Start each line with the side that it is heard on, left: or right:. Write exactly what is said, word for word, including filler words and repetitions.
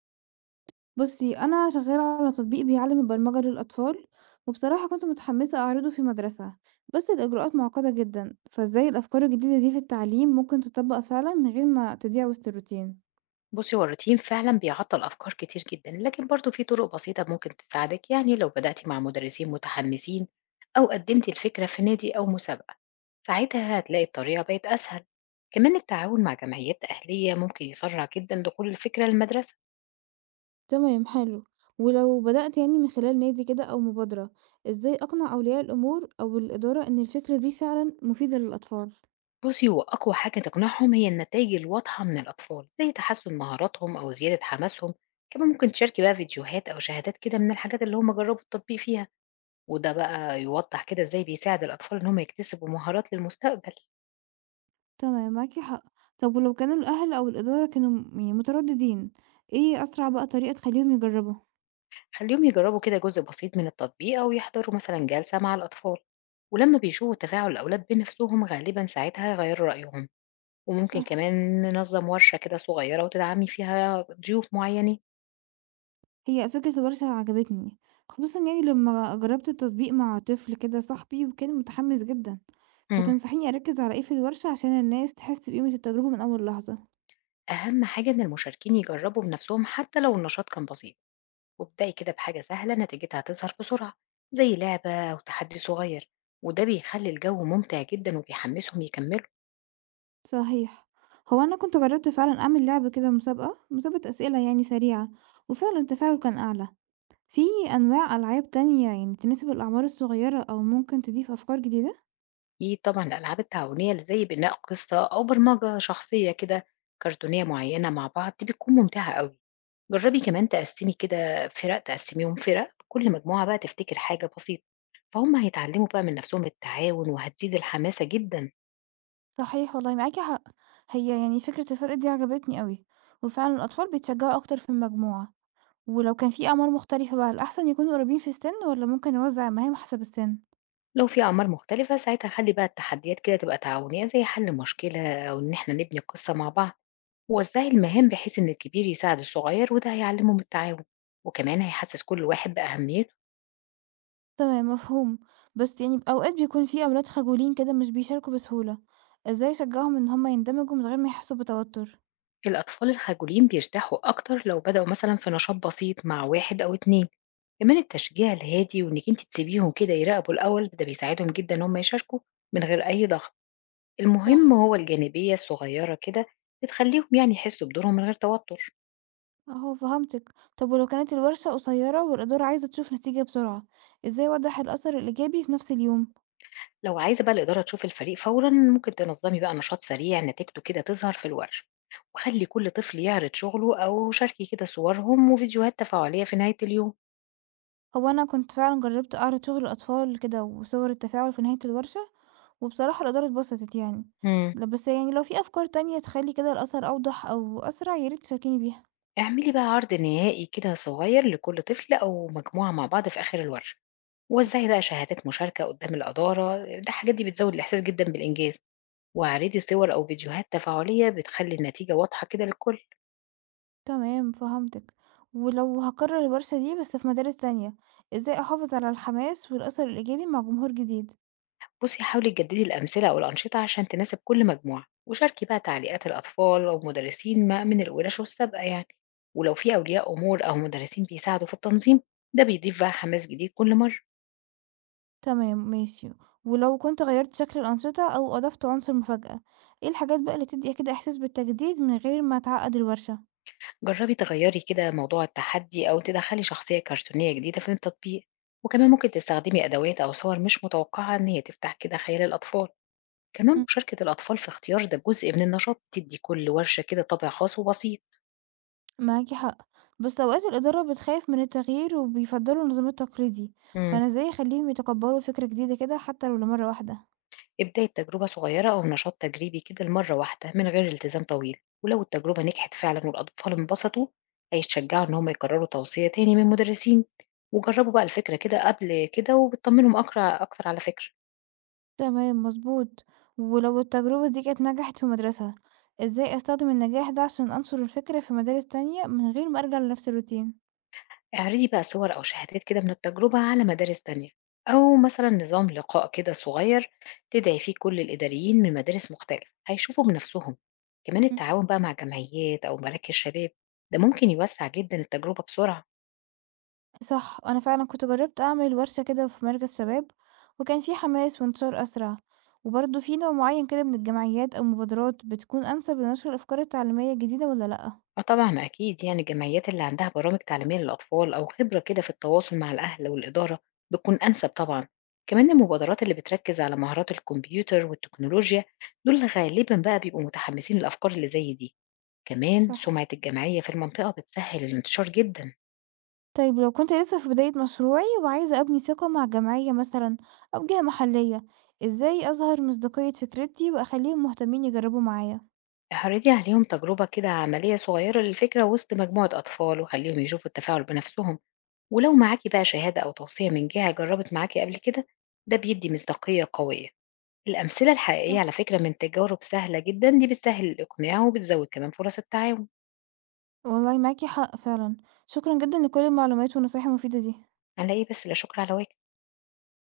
right: بُصّي، أنا شغّالة على تطبيق بيعلّم البرمجة للأطفال، وبصراحة كنت متحمّسة أعرضه في مدرسة، بس الإجراءات معقدة جدًا، فإزاي الأفكار الجديدة دي في التعليم ممكن تطبّق فعلًا من غير ما تضيع وسط الروتين؟
left: بُصّي، هو الروتين فعلًا بيعطّل أفكار كتير جدًا، لكن برضه في طرق بسيطة ممكن تساعدِك، يعني لو بدأتِ مع مدرسين متحمسين أو قدّمتِ الفكرة في نادي أو مسابقة، ساعتها هتلاقي الطريقة بقت أسهل، كمان التعاون مع جمعيات أهلية ممكن يسرّع جدًا دخول الفكرة للمدرسة.
right: تمام حلو، ولو بدأت يعني من خلال نادي كده أو مبادرة، إزاي أقنع أولياء الأمور أو الإدارة إن الفكرة دي فعلًا مفيدة للأطفال؟
left: بُصّي، هو أقوى حاجة تقنعهم هي النتايج الواضحة من الأطفال، زي تحسُّن مهاراتهم أو زيادة حماسهم، كمان ممكن تشاركي بقى فيديوهات أو شهادات كده من الحاجات اللي هُم جرّبوا التطبيق فيها. وده بقى يوضح كده إزاي بيساعد الأطفال إن هم يكتسبوا مهارات للمستقبل.
right: تمام، معاكِ حق. طب ولو كانوا الأهل أو الإدارة كانوا م يعني مترددين، إيه أسرع بقى طريقة تخلّيهم يجرّبوا؟
left: خليهم يجربوا كده جزء بسيط من التطبيق أو يحضروا مثلا جلسة مع الأطفال، ولما بيشوفوا تفاعل الأولاد بنفسهم غالبا ساعتها يغيروا رأيهم، وممكن
right: صح.
left: كمان ننظم ورشة كده صغيرة وتدعمي فيها ضيوف معينين.
right: هي فكرة الورشة عجبتني، خصوصًا يعني لمّا جرّبت التطبيق مع طفل كده صاحبي وكان متحمس جدًا،
left: مم.
right: فتنصحيني أركّز على إيه في الورشة عشان الناس تحس بقيمة التجربة من أول لحظة؟
left: أهم حاجة إن المشاركين يجربوا بنفسهم حتى لو النشاط كان بسيط، وابدأي كده بحاجة سهلة نتيجتها هتظهر بسرعة، زي لعبة أو تحدي صغير، وده بيخلي الجو ممتع جدا وبيحمسهم يكملوا.
right: صحيح، هو أنا كنت جرّبت فعلًا أعمل لعبة كده مسابقة، مسابقة أسئلة يعني سريعة، وفعلًا التفاعل كان أعلى، في أنواع ألعاب تانية يعني تناسب الأعمار الصغيرة أو ممكن تضيف أفكار جديدة؟
left: أكيد طبعًا الألعاب التعاونية اللي زي بناء قصة أو برمجة شخصية كده كرتونية معينة مع بعض دي بتكون ممتعة أوي، جربي كمان تقسّمي كده فرق، تقسّميهم فرق، كل مجموعة بقى تفتكر حاجة بسيطة، فهُم هيتعلموا بقى من نفسهم التعاون وهتزيد الحماسة جدًا.
right: صحيح والله معاكِ حق، هي يعني فكرة الفرق دي عجبتني أوي، وفعلًا الأطفال بيتشجعوا أكتر في المجموعة. ولو كان في أعمار مختلفة بقى الأحسن يكونوا قريبين في السن والّا ممكن نوزع المهام حسب السن؟
left: لو في أعمار مختلفة ساعتها خلّي بقى التحديات كده تبقى تعاونية، زي حل مشكلة أو إن إحنا نبني قصة مع بعض، ووزّعي المهام بحيث إن الكبير يساعد الصغير وده هيعلمهم التعاون، وكمان هيحسّس كل واحد بأهمية.
right: تمام مفهوم، بس يعني أوقات بيكون في أولاد خجولين كده مش بيشاركوا بسهولة، إزاي أشجعهم إن هما يندمجوا من غير ما يحسوا بتوتر؟
left: الأطفال الخجولين بيرتاحوا أكتر لو بدأوا مثلا في نشاط بسيط مع واحد أو اتنين، كمان التشجيع الهادي وإنك انت تسيبيهم كده يراقبوا الأول ده بيساعدهم جدا إن هم يشاركوا من غير أي ضغط. المهم
right: صح.
left: هو الجانبية الصغيرة كده بتخليهم يعني يحسوا بدورهم من غير توتر.
right: أهو فهمتك، طب ولو كانت الورشة قصيرة والإدارة عايزة تشوف نتيجة بسرعة، إزاي أوضح الأثر الإيجابي في نفس اليوم؟
left: لو عايزة بقى الإدارة تشوف الفريق فورا ممكن تنظمي بقى نشاط سريع نتيجته كده تظهر في الورش، وخلي كل طفل يعرض شغله أو شاركي كده صورهم وفيديوهات تفاعلية في نهاية اليوم.
right: هو أنا كنت فعلا جربت أعرض شغل الأطفال كده وصور التفاعل في نهاية الورشة وبصراحة الإدارة اتبسطت يعني،
left: مم.
right: ل بس يعني لو في أفكار تانية تخلّي كده الأثر أوضح أو أسرع يا ريت تشاركيني بيها.
left: اعملي بقى عرض نهائي كده صغير لكل طفل أو مجموعة مع بعض في آخر الورشة، وزعي بقى شهادات مشاركة قدام الإدارة، ده الحاجات دي بتزود الإحساس جدا بالإنجاز، واعرضي صور أو فيديوهات تفاعلية بتخلي النتيجة واضحة كده للكل.
right: تمام فهمتِك، ولو هاكرر الورشة دي بس في مدارس تانية، إزاي أحافظ على الحماس والأثر الإيجابي مع جمهور جديد؟
left: بصي حاولي تجددي الأمثلة أو الأنشطة عشان تناسب كل مجموعة، وشاركي بقى تعليقات الأطفال أو مدرسين ما- من الورش السابقة يعني، ولو في أولياء أمور أو مدرسين بيساعدوا في التنظيم ده بيضيف بقى حماس جديد كل مرة.
right: تمام ماشي، ولو كنت غيّرت شكل الأنشطة أو أضفت عنصر مفاجأة، إيه الحاجات بقى اللي تدّي كده إحساس بالتجديد من غير ما تعقد الورشة؟
left: جربي تغيري كده موضوع التحدي أو تدخلي شخصية كرتونية جديدة في التطبيق، وكمان ممكن تستخدمي أدوات أو صور مش متوقعة إن هي تفتح كده خيال الأطفال، كمان مشاركة الأطفال في اختيار ده جزء من النشاط تدي كل ورشة كده طابع خاص وبسيط.
right: معاكِ حق، بس أوقات الإدارة بتخاف من التغيير وبيفضّلوا النظام التقليدي،
left: مم.
right: فأنا إزاي أخلّيهم يتقبّلوا فكرة جديدة كده حتى لو لمرّة واحدة؟
left: ابدأي بتجربة صغيرة أو نشاط تجريبي كده لمرة واحدة من غير التزام طويل، ولو التجربة نجحت فعلا والأطفال انبسطوا هيتشجعوا إن هم يكرروا، توصية تاني من المدرسين وجربوا بقى الفكرة كده قبل كده وبتطمنهم أكتر أكتر على فكرة.
right: تمام، مضبوط. ولو التجربة دي كانت نجحت في مدرسة، إزاي أستخدم النجاح ده عشان أنشر الفكرة في مدارس تانية من غير ما أرجع لنفس الروتين؟
left: اعرضي بقى صور أو شهادات كده من التجربة على مدارس تانية، أو مثلا نظام لقاء كده صغير تدعي فيه كل الإداريين من مدارس مختلفة هيشوفوا بنفسهم، كمان
right: إمم.
left: التعاون بقى مع جمعيات أو مراكز شباب ده ممكن يوسع جدا التجربة بسرعة.
right: صح، أنا فعلًا كنت جرّبت أعمل ورشة كده في مركز شباب، وكان في حماس وانتشار أسرع، وبرضه في نوع معيّن كده من الجمعيات أو مبادرات بتكون أنسب لنشر الأفكار التعليمية الجديدة والّا لأ؟
left: اه طبعا أكيد يعني الجمعيات اللي عندها برامج تعليمية للأطفال أو خبرة كده في التواصل مع الأهل والإدارة بتكون أنسب طبعا، كمان المبادرات اللي بتركز على مهارات الكمبيوتر والتكنولوجيا دول غالبا بقى بيبقوا متحمسين للأفكار اللي زي دي، كمان
right: صح.
left: سمعة الجمعية في المنطقة بتسهل الانتشار جدا.
right: طيب لو كنت لسه في بداية مشروعي وعايزة أبني ثقة مع جمعية مثلا أو جهة محلية، إزاي أظهر مصداقية فكرتي وأخليهم مهتمين يجربوا معايا؟
left: اعرضي عليهم تجربة كده عملية صغيرة للفكرة وسط مجموعة أطفال وخليهم يشوفوا التفاعل بنفسهم، ولو معاكي بقى شهادة أو توصية من جهة جربت معاكي قبل كده ده بيدي مصداقية قوية. الأمثلة الحقيقية على
right: صح
left: فكرة من تجارب سهلة جدا دي بتسهل الإقناع وبتزود كمان فرص التعاون.
right: والله معاكي حق فعلا. شكرا جدا لكل المعلومات والنصايح المفيدة دي.
left: على إيه بس، لا شكر على واجب.